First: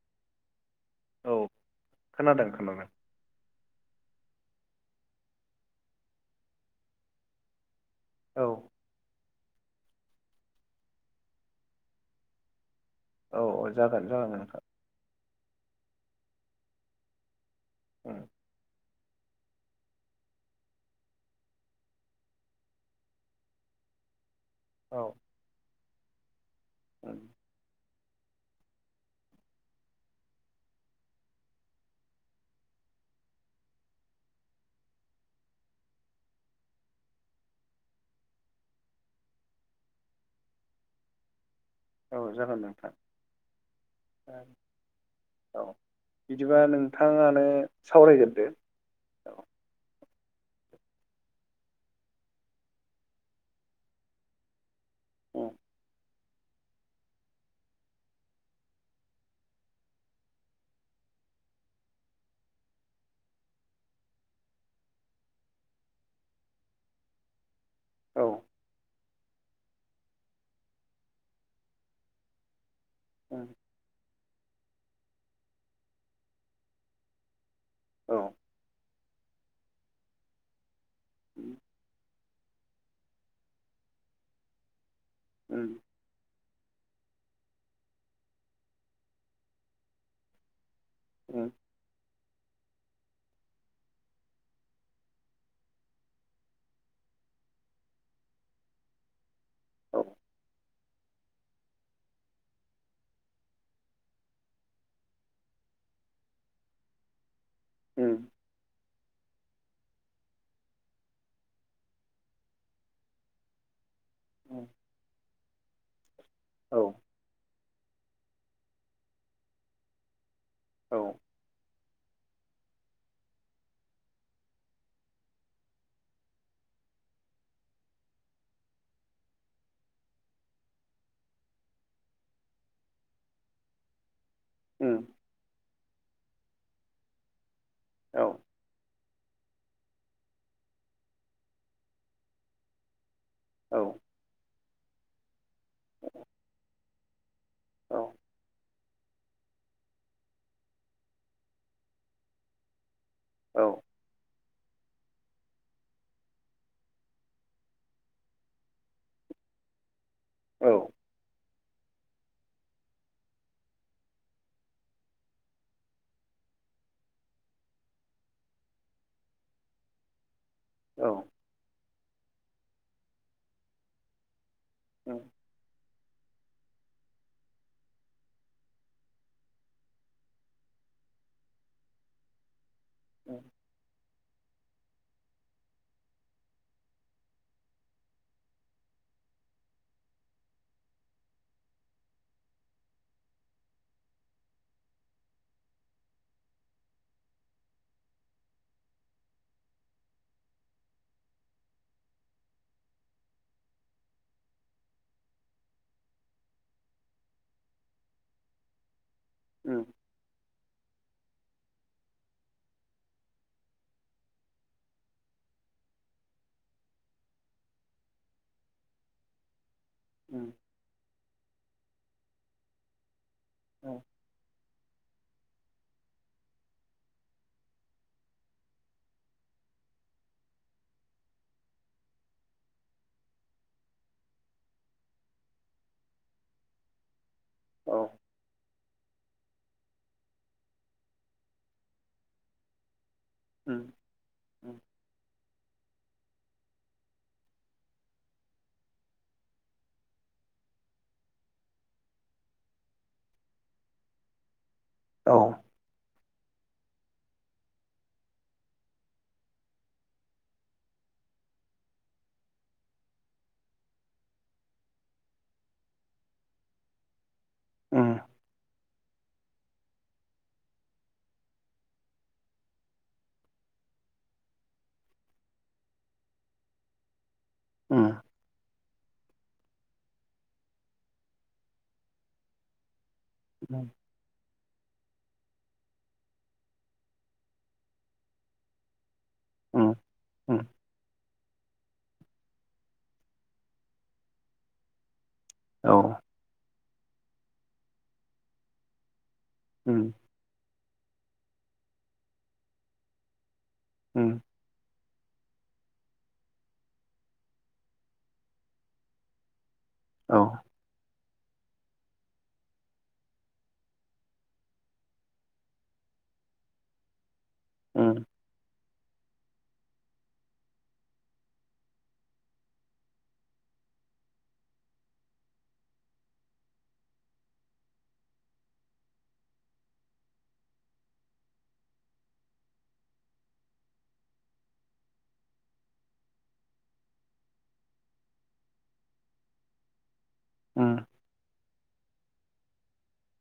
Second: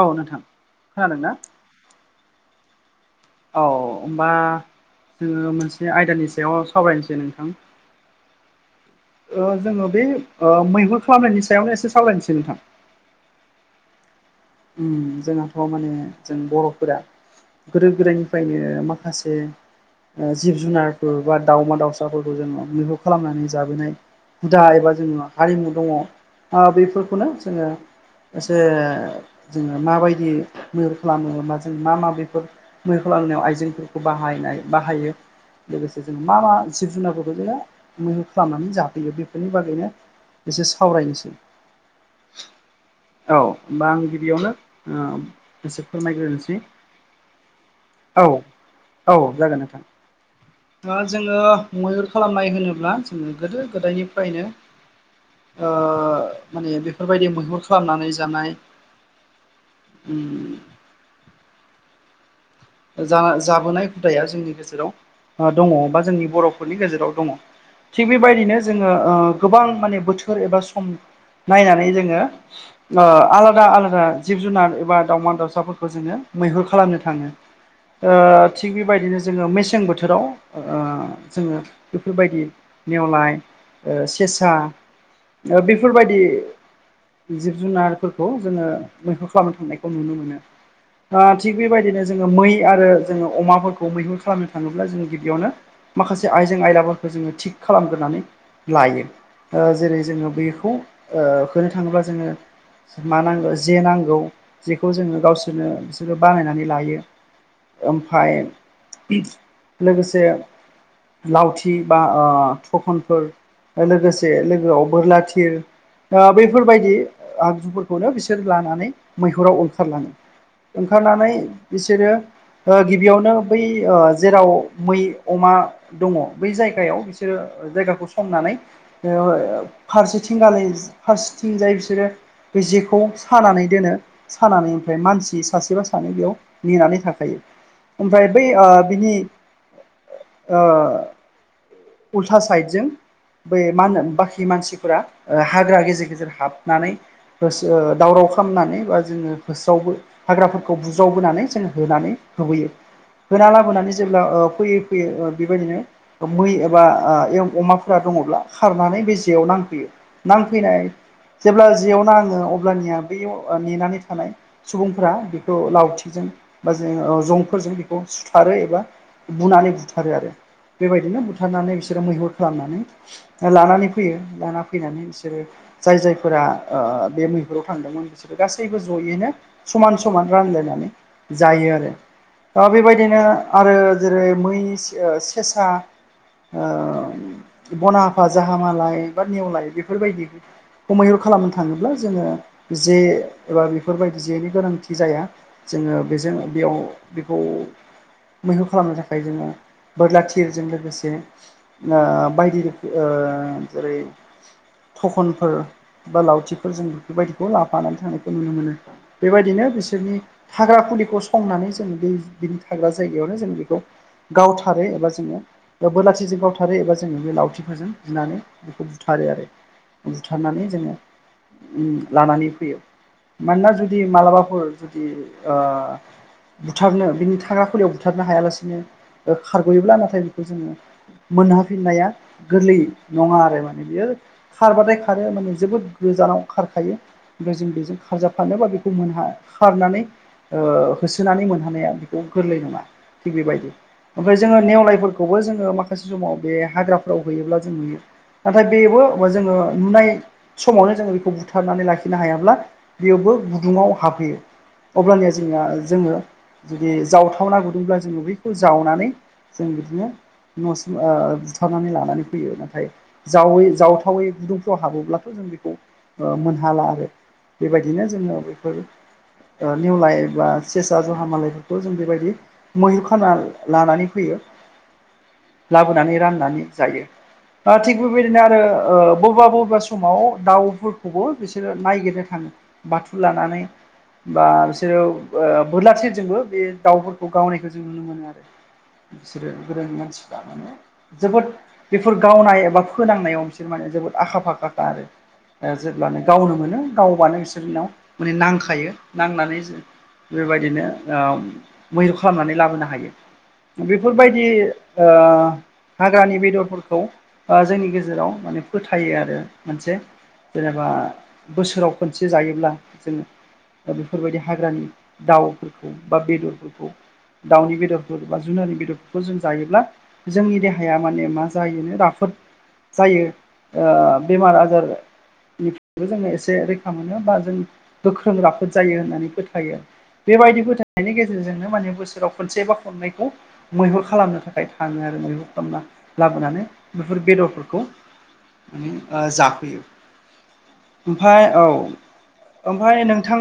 औ नोंथां खोनादों औ ना? खोनादों खोनादों। औ होमबा जोङो मोनसे आयदानि सायाव सावरायनोसै नोंथां। औ। ओ जोङो बे मैहुर खालामनायनि सायावनो एसे सावलायनोसै नोंथां। औ जागोन थ आरो नोंथां। ओम जोंहाथ' माने जों बर'फोरा गोदो गोदायनिफ्रायनो माखासे जिब जुनारफोर बा दाावमा दाउसाफोरखौ जोङो मैहुर खालामनानै जाबोनाय। हुदा एबा औ जों हारिमु दङ बेफोरखौनो जोङो एसे जोङो माबायदि मैहुर खालामोन बा जों मा मा बेफोर मैहुर खालामनायाव आइजेंफोरखौ बाहायनाय बाहायो लोगोसे जोङो मा मा जिब जुनारफोरखौ जोङो मैहुर खालामनानै जाफैयो बेफोरनि बागैनो एसे सावरायनोसै। औ जागोन नोंथां। बेयावनो ओ औ एसे फोरमायग्रोनोसै बिदिबा नोंथाङानो औ। सावरायग्रोदो औ औ जागोन नोंथां। जोङो मैहुर खालामनाय होनोब्ला जोङो गोदो गोदायनिफ्रायनो ओ माने बेफोरबायदि मैहुर खालामनानै जानाय ओम जा जाबोनाय हुदाया जोंनि गेजेराव ओ दङ बा जोंनि बर'फोरनि गेजेराव दङ। थिग औ बेबायदिनो जोङो ओ गोबां माने बोथोर एबा सम नायनानै जोङो ओ उम आलादा आलादा जिब जुनार एबा दावउमा दाउसाफोरखौ जोंङो मैहुर खालामनो थाङो। ओ थिग बि बायदिनो जोङो मेसें बोथोराव ओ जोङो बेफोरबायदि नेेवलाय ओ सेसा ओ उम बेफोरबायदि जिब जुनारफोरखौ जोङो मैहुर खालामनो थांनायखौ नुनो मोनो। ओ थिग बेबायदिनो जोङो मै आरो जोंङो अमाफोरखौ मैहुर खालामनो थाङोब्ला जोङो गिबियावनो माखासे आइजें आयलाफोरखौ जोङो थिग खालामग्रोनानै लायो। ओ जेरै औ जोङो बेखौ ओ होनो थाङोब्ला जोङो मा नांगौ जे नांगौ जेखौ जोङो गावसोरनो बिसोरो बानायनानै लायो। उम ओमफाय लोगोसे लावथि बा ओ थखनफोर ओ लोगोसे लोगोआव बोरला थिर ओ औ बैफोरबायदि आगजुफोर खौनो बिसोर लानानै मैहुराव ओंखारलाङो। औ ओंखारनानै बिसोरो ओ गिबियावनो बै ओ जेराव मै अमा दङ बै जायगायाव बिसोरो ओ जायगाखौ संनानै बे ओ फारसेथिं गालाय फारसेथिंजाय बिसोरो बै जेखौ सानानै दोनो। सानानै ओमफ्राय उम मानसि सासे बा सानै बेयाव नेनानै थाखायो। औ ओमफ्राय बै ओ बिनि ओ उल्था साइदजों बै औ मा होनो बाखि मानसिफोरा ओ हाग्रा गेजेर गेजेर हाबनानै होसो औ दावराव खालामनानै बा जोङो होस्रावबो हाग्राफोरखौ बुज्रावबोनानै जों होनानै होबोयो। होना लाबोनानै जों जेब्ला ओ फैयै फैयै ओ बेबायदिनो ओ मै एबा ओ एयाव अमाफोरा दङब्ला खारनानै बे जेयाव नांफैयो। औ नांफैनाय जेब्ला जेयाव नाङो अब्लानिया बैयाव ओ नेनानै थानाय सुबुंफोरा बेखौ लावथि जों बा जों ओ जंफोरजों बेखौ सुथारो एबा बुनानै बुथारो आरो। औ बेबायदिनो बुथारनानै बिसोरो मैहुर खालामनानै लानानै फैयो। लाना फैनानै उम बिसोरो जाय जायफोरा ओ बे मैहुराव थांदोंमोन बिसोरो गासैबो ज'यैनो समान समान रानलायनानै जायो आरो ओ बेबायदिनो आरो जेरै मै से ओ सेसा ओ बनहाफा, जाहामालाय बा नेवलाय बेफोरबायदि खौ मैहुर खालामनो थाङोब्ला जोङो जे एबा बेफोरबायदि जेनि गोनांथि जाया। जोङो बेजों बेयाव बेखौ मैहुर खालामनो थाखाय जोङो बोरला थिरजों लोगोसे ओ बायदि रोखोम ओ जेरै थखनफोर बा लावथिफोरजों बेफोरबायदिखौ लाफानानै थांनायखौ नुनो मोनो। बेबायदिनो उम बिसोरनि थाग्रा खुलिखौ संनानै जों बै बिनि थाग्रा जायगायावनो जों बेखौ गावथारो एबा जोङो बा बोरला थिरजों गावथारो एबा जोङो बे लावथिफोरजों बुनानै बेखौ बुथारो आरो। उम बुथारनानै जोङो उम लानानै फैयो मानोना जुदि मालाबाफोर जुदि ओ बुथारनो बिनि थाग्रा खुलियाव बुथारनो हायालासिनो ओ खारग'योब्ला नाथाय बेखौ जोङो मोनहाफिननाया गोरलै नङा आरो माने बियो खारबाथाय खारो माने जोबोद गोजानाव खारखायो। होमब्ला जों औ बेजों खारजाबफानो बा बेखौ मोनहा खारनानै ओ होसोनानै मोनहानाया बेखौ गोरलै नङा थिग बेबायदि। उम ओमफ्राय जोङो उम नेवलायफोरखौबो जोङो माखासे समाव बे हाग्राफ्राव होयोब्ला जों नुयो नाथाय बेबो ओ जोङो नुनाय समावनो जोङो बेखौ बुथारनानै लाखिनो हायाब्ला बेयावबो गुदुङाव हाबहैयो अब्लानिया औ जोंना जोङो जुदि जावथावना गुदुंब्ला जोङो बैखौ जावनानै जों बिदिनो न'सिम बुथारनानै लानानै फैयो नाथाय जावै जावथावै गुदुंफ्राव हाबोब्लाथ' जों बेखौ मोनहाला आरो बेबायदिनो उम जोङो बैफोर नेवलाय बा सेसा जहा मालायफोरखौ जों बेबायदि मैहुर खाना लानानै फैयो लाबोनानै राननानै जायो थिग उम बेबायदिनो आरो बबेबा बबेबा समाव दाउफोरखौबो बिसोरो नायगिरनो थाङो बाथु लानानै उम बा बिसोरो बोरला थिरजोंबो बे दाउफोरखौ गावनायखौ जों नुनो मोनो आरो बिसोरो गोदोनि मानसिफ्रा उम माने जोबोद बेफोर गावनाय एबा फोनांनायाव बिसोर माने जोबोद आखा फाखाखा आरो औ जेब्लानो गावनो मोनो गावबानो बिसोरनिनाव माने नांखायो नांनानै उम बेबायदिनो मैहुर खालामनानै लाबोनो हायो उम बेफोरबायदि हाग्रानि बेदरफोरखौ जोंनि गेजेराव माने फोथायो आरो मोनसे औ जेनेबा बोसोराव खनसे जायोब्ला जों बेफोरबायदि हाग्रानि दाउफोरखौ बा बेदरफोरखौ दाउनि उम बेदरफोर बा जुनारनि बेदरफोर खौ जों जायोब्ला जोंनि देहाया माने मा जायोनो राफोद जायो बेमार आजार निफ्रायबो जोङो एसे रैखा मोनो बा जों गोख्रों राफोद जायो होननानै फोथायो बेबायदि फोथायनायनि गेजेरजोंनो माने बोसोराव खनसे बा खननैखौ मैहुर खालामनो थाखाय थाङो आरो मैहुर खालामना लाबोनानै बेफोर बेदरफोरखौ जाफैयो अ ओमफाय औ ओमफाय नोंथां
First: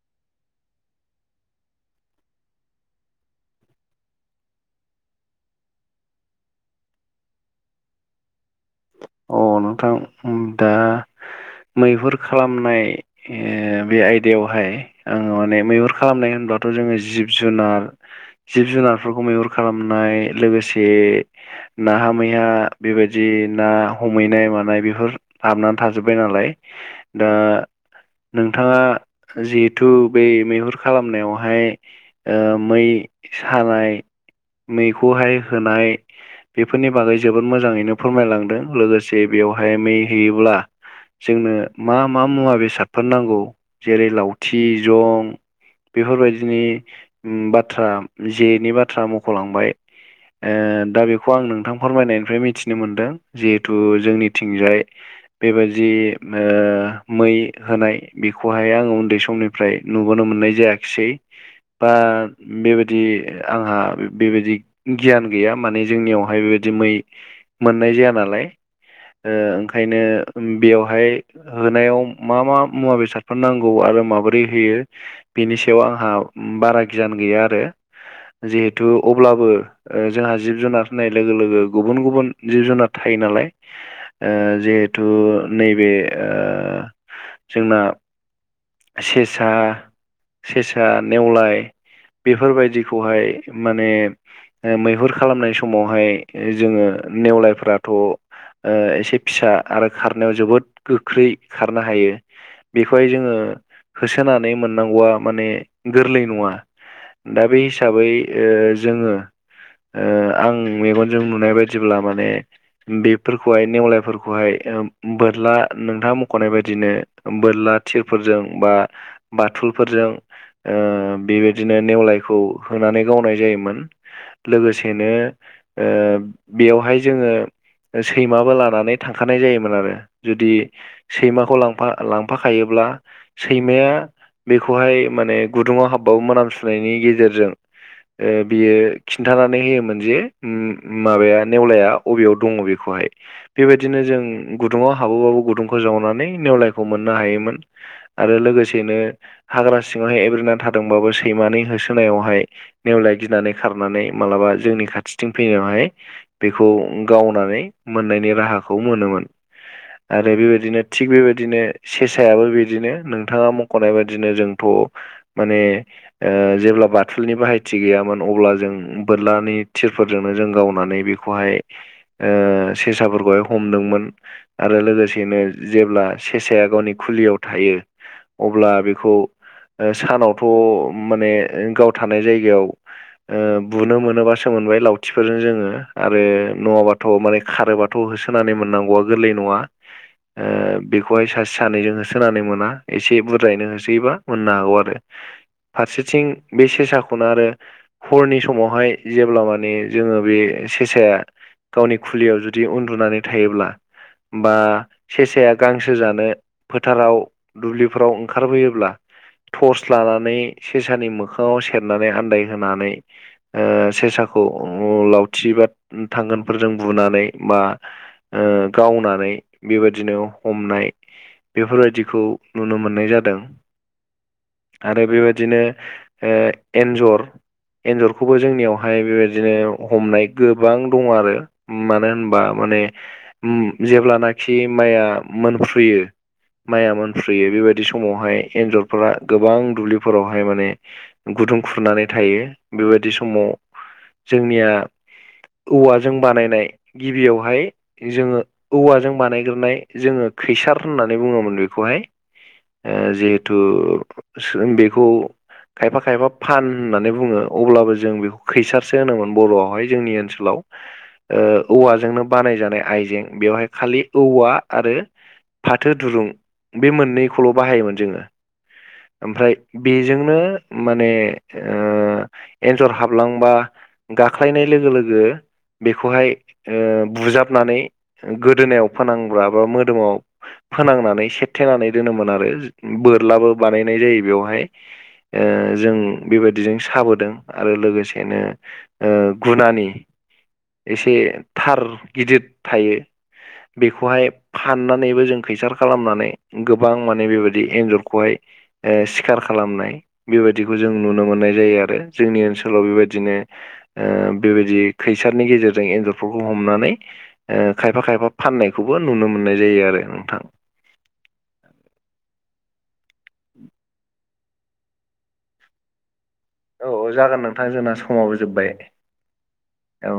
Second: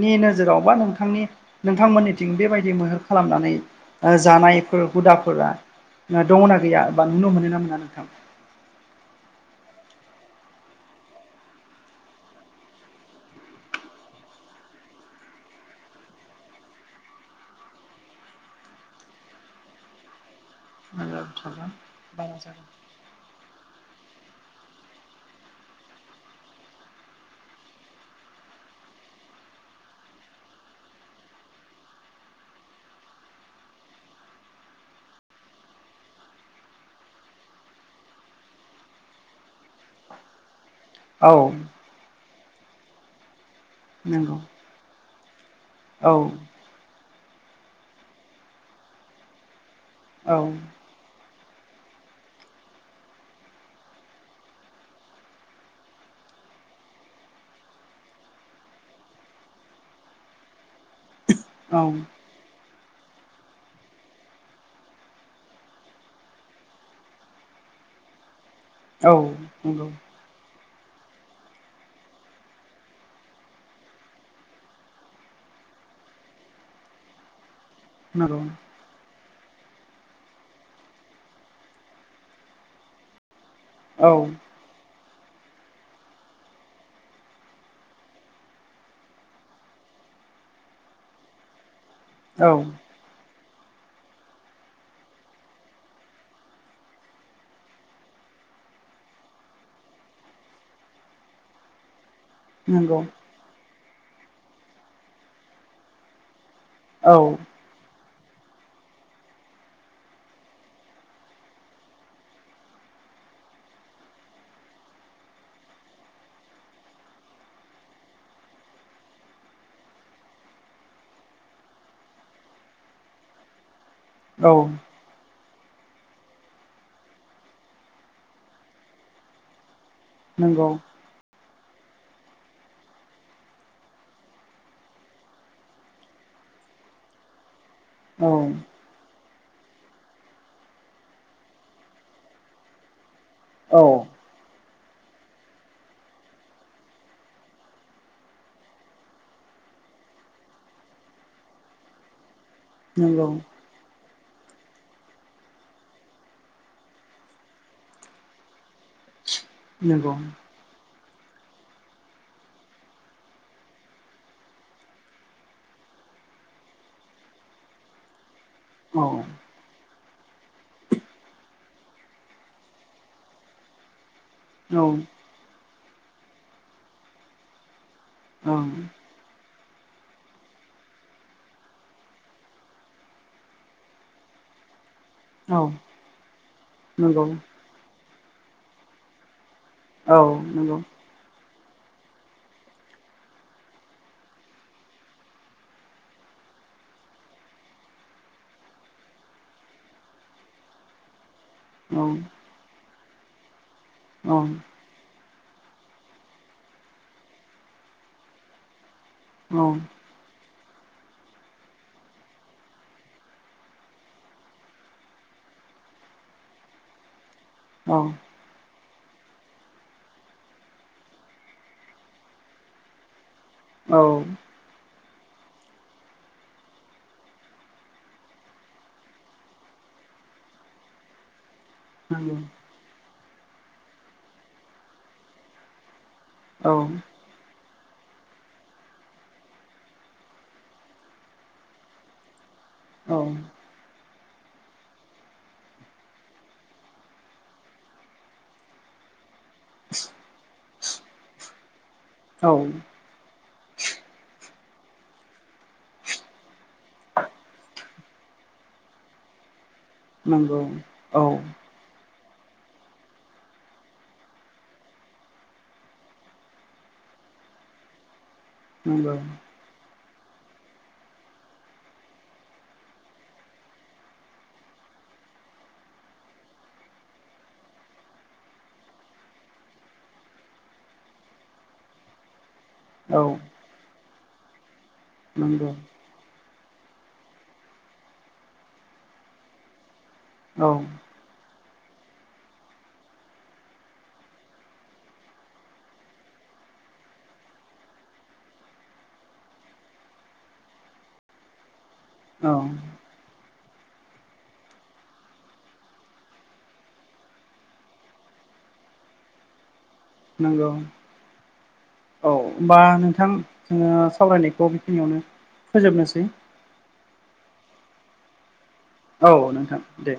नि नोजोराव बा नोंथांनि नोंथांमोननिथिं बेबायदि मैहुर खालामनानै ओ जानायफोर हुदाफोरा दङना गैया बा नुनो मोनो ना मोना नोंथां अ नोंथां उम दा मैहुर खालामनाय ओ बे आयदायावहाय आङो माने मैहुर खालामनाय होनब्लाथ' जोङो जिब-जुनार जिब-जुनारफोरखौ मैहुर खालामनाय लोगोसे बे नाहा मैहा बेबायदि ना हमहैनाय मानाय बेफोर हाबनानै थाजोब्बाय नालाय दा नोंथाङा जिहेथु बै मैहुर खालामनायावहाय ओ मै सानाय मैखौहाय होनाय बेफोरनि बागै जोबोद मोजाङैनो फोरमायलां दों लोगोसे बेयावहाय मै होयोब्ला औ जोंनो मा मा मुवा बेसादफोर नांगौ जेरै नंगौ लावथि जं औ बेफोरबायदिनि उम बाथ्रा जेनि बाथ्रा मख'लांबाय औ ओ दा बे खौ आं नोंथां फोरमायनायनिफ्राय मिथिनो मोनदों जिहेथु जोंनिथिंजाय बेबायादि ओ मै होनाय बेखौहाय आङो उन्दै समनि फ्राय नुबोनो मोननाय जायाखिसै औ बा बेबायदि आंहा बेबायदि गियान गैया माने जोंनियावहाय बेबायदि मै मोननाय जाया नालाय ओ नंगौ ओंखायनो ओम बेवहाय होनायाव मा मा मुवा बेसादफोर नांगौ आरो माबोरै होयो बेनि सायाव आंहा बारा गियान गैया आरो नंगौ जेहे तु अब्लाबो ओ जोंहा जिब जुनार होननाय लोगो लोगो गुबुन गुबुन जिब जुनार थायो नालाय। औ ओ जेहेथु नैबे ओ जोंना सेसा सेसा नेवलाय बेफोरबायदि खौहाय माने ओ मैहुर खालामनाय समावहाय जोङो नेवलायफोरा थ' ओ एसे फिसा आरो खारनायाव जोबोद गोख्रै खारनो हायो। नंगौ बेखौहाय जोङो होसोनानै मोननांगौआ माने गोरलै नङा। औ दा बे हिसाबै ओ जोङो ओ आं मेगनजों नुनाय बायदिब्ला माने बेफोरखौहाय नेवलायफोरखौहाय ओ बोरला नोंथाङा मख'नाय बायदिनो बोरला थिरफोरजों बा बाथुलफोरजों ओ बेबायदिनो नेवलायखौ होनानै गावनाय जायोमोन। औ लोगोसेनो ओ बेवहाय जोङो ओ सैमाबो लानानै थांखानाय जायोमोन आरो जुदि नंगौ सैमाखौ लांफा लांफाखायोब्ला सैमाया बेखौहाय माने गुदुङाव हाब्बाबो मोनामसुनायनि गेजेरजों औ ओ बियो खिन्थानानै होयोमोन जे उम उम माबाया नेवलाया अबेयाव दङ बेखौहाय औ बेबायदिनो जों गुदुङाव हाबोबाबो गुदुंखौ जावनानै नेवलायखौ मोननो हायोमोन। आरो लोगोसेनो हाग्रा सिङाव एब्रेनानै थादोंबाबो सैमानि होसोनायावहाय नेवलाया नंगौ गिनानै खारनानै मालाबा जोंनि खाथिथिं फैनायावहाय बेखौ गावनानै मोन्नायनि राहाखौ मोनोमोन नंगौ आरो बेबायदिनो थिग बेबायदिनो सेसायाबो बिदिनो नोंथाङा मख'नाय बादिनो जोंथ' माने ओ जेब्ला बाथुलनि बाहायथि गैयामोन अब्ला जों औ उम बोरलानि थिरफोरजोंनो जों गावनानै बेखौहाय ओ सेसाफोरखौहाय हमदोंमोन आरो औ लोगोसेनो जेब्ला सेसाया गावनि खुलियाव थायो अब्ला नंगौ बेखौ ओ सानावथ' माने ओ गाव थानाय जायगायाव ओ बुनो मोनोबासो मोनबाय लाव थिफोरजों जोङो आरो नङाबाथ' माने खारोबाथ' होसोनानै मोननांगौआ गोरलै नङा। औ ओ नंगौ बे खौहाय सासे सानैजों होसोनानै मोना एसे बुरजायैनो होसोयोबा मोननो हागौ आरो। फारसेथिं बे सेसाखौनो आरो हरनि समावहाय जेब्ला माने जोङो बे सेसाया गावनि औ खुलियाव जुदि उन्दुनानै थायोब्ला औ बा सेसाया गांसो जानो फोथाराव दुब्लिफ्राव ओंखारबोयोब्ला औ थर्स लानानै सेसानि मोखाङाव सेरनानै आन्दायहोनानै ओ सेसाखौ अ लावथि बा थांगोनफोरजों बुनानै बा अ। ओ गावनानै बेबायदिनो हमनाय बेफोरबायदिखौ नुनो मोननाय जादों। औ। आरो बेबायदिनो ओ एन्जर एन्जरखौबो जोंनियावहाय बेबायदिनो हमनाय गोबां दं आरो। उम मानो नंगौ होनबा माने उम जेब्लानाखि माइया मोनफ्रुयो औ माइआ मोनफ्रुयो बेबायदि समावहाय एन्जरफोरा गोबां दुब्लिफोरावहाय माने गुदुं खुरनानै थायो बेबायदि औ समाव जोंनिया औवा जों बानायनाय गिबियावहाय जोङो औवाजों बानायगोरनाय जोङो खैसार होननानै बुङोमोन बेखौहाय। औ ओ जिहेथु सों बेखौ खायफा खायफा फान होननानै बुङो अब्लाबो जों बेखौ खैसारसो होनोमोन बर'आवहाय जोंनि नंगौ ओनसोलाव। औ ओ औवाजोंनो बानायजानाय आइजें बेवहाय खालि औवा आरो फाथो दुरुं बे मोननैखौल' बाहायोमोन जोङो। नंगौ ओमफ्राय बेजोंनो माने ओ एनजर हाबलांबा ‌ गाख्लायनाय लोगो लोगो बेखौहाय ओ बुजाबनानै गोदोनायाव फोनांब्ला बा मोदोमाव फोनांनानै सेेरथेनानै दोनोमोन आरो। औ बोरलाबो बानायनाय जायो बेयावहाय ओ नंगौ जों बेबायदिजों साबोदों आरो लोगोसेनो ओ गुनानि औ एसे थार गिदिद थायो। बेखौहाय फाननानैबो जों खैसार खालामनानै गोबां माने बेबायदि एन्जरखौहाय ओ सिखार खालामनाय बेबायदिखौ जों नुनो मोननाय जायो आरो जोंनि ओनसोलाव बेबायदिनो ओ बेबायदि खैसारनि गेजेरजों एन्जरफोरखौ हमनानै ओ खायफा खायफा फाननायखौबो नुनो मोननाय जायो आरो उम। [unintelligible] औ होमबा नोंथां जोङो सावरायनायखौ बेखिनियावनो फोजोबनोसै। औ जागोन नोंथां जोंना समाबो जोबबाय। औ नोंथां दे।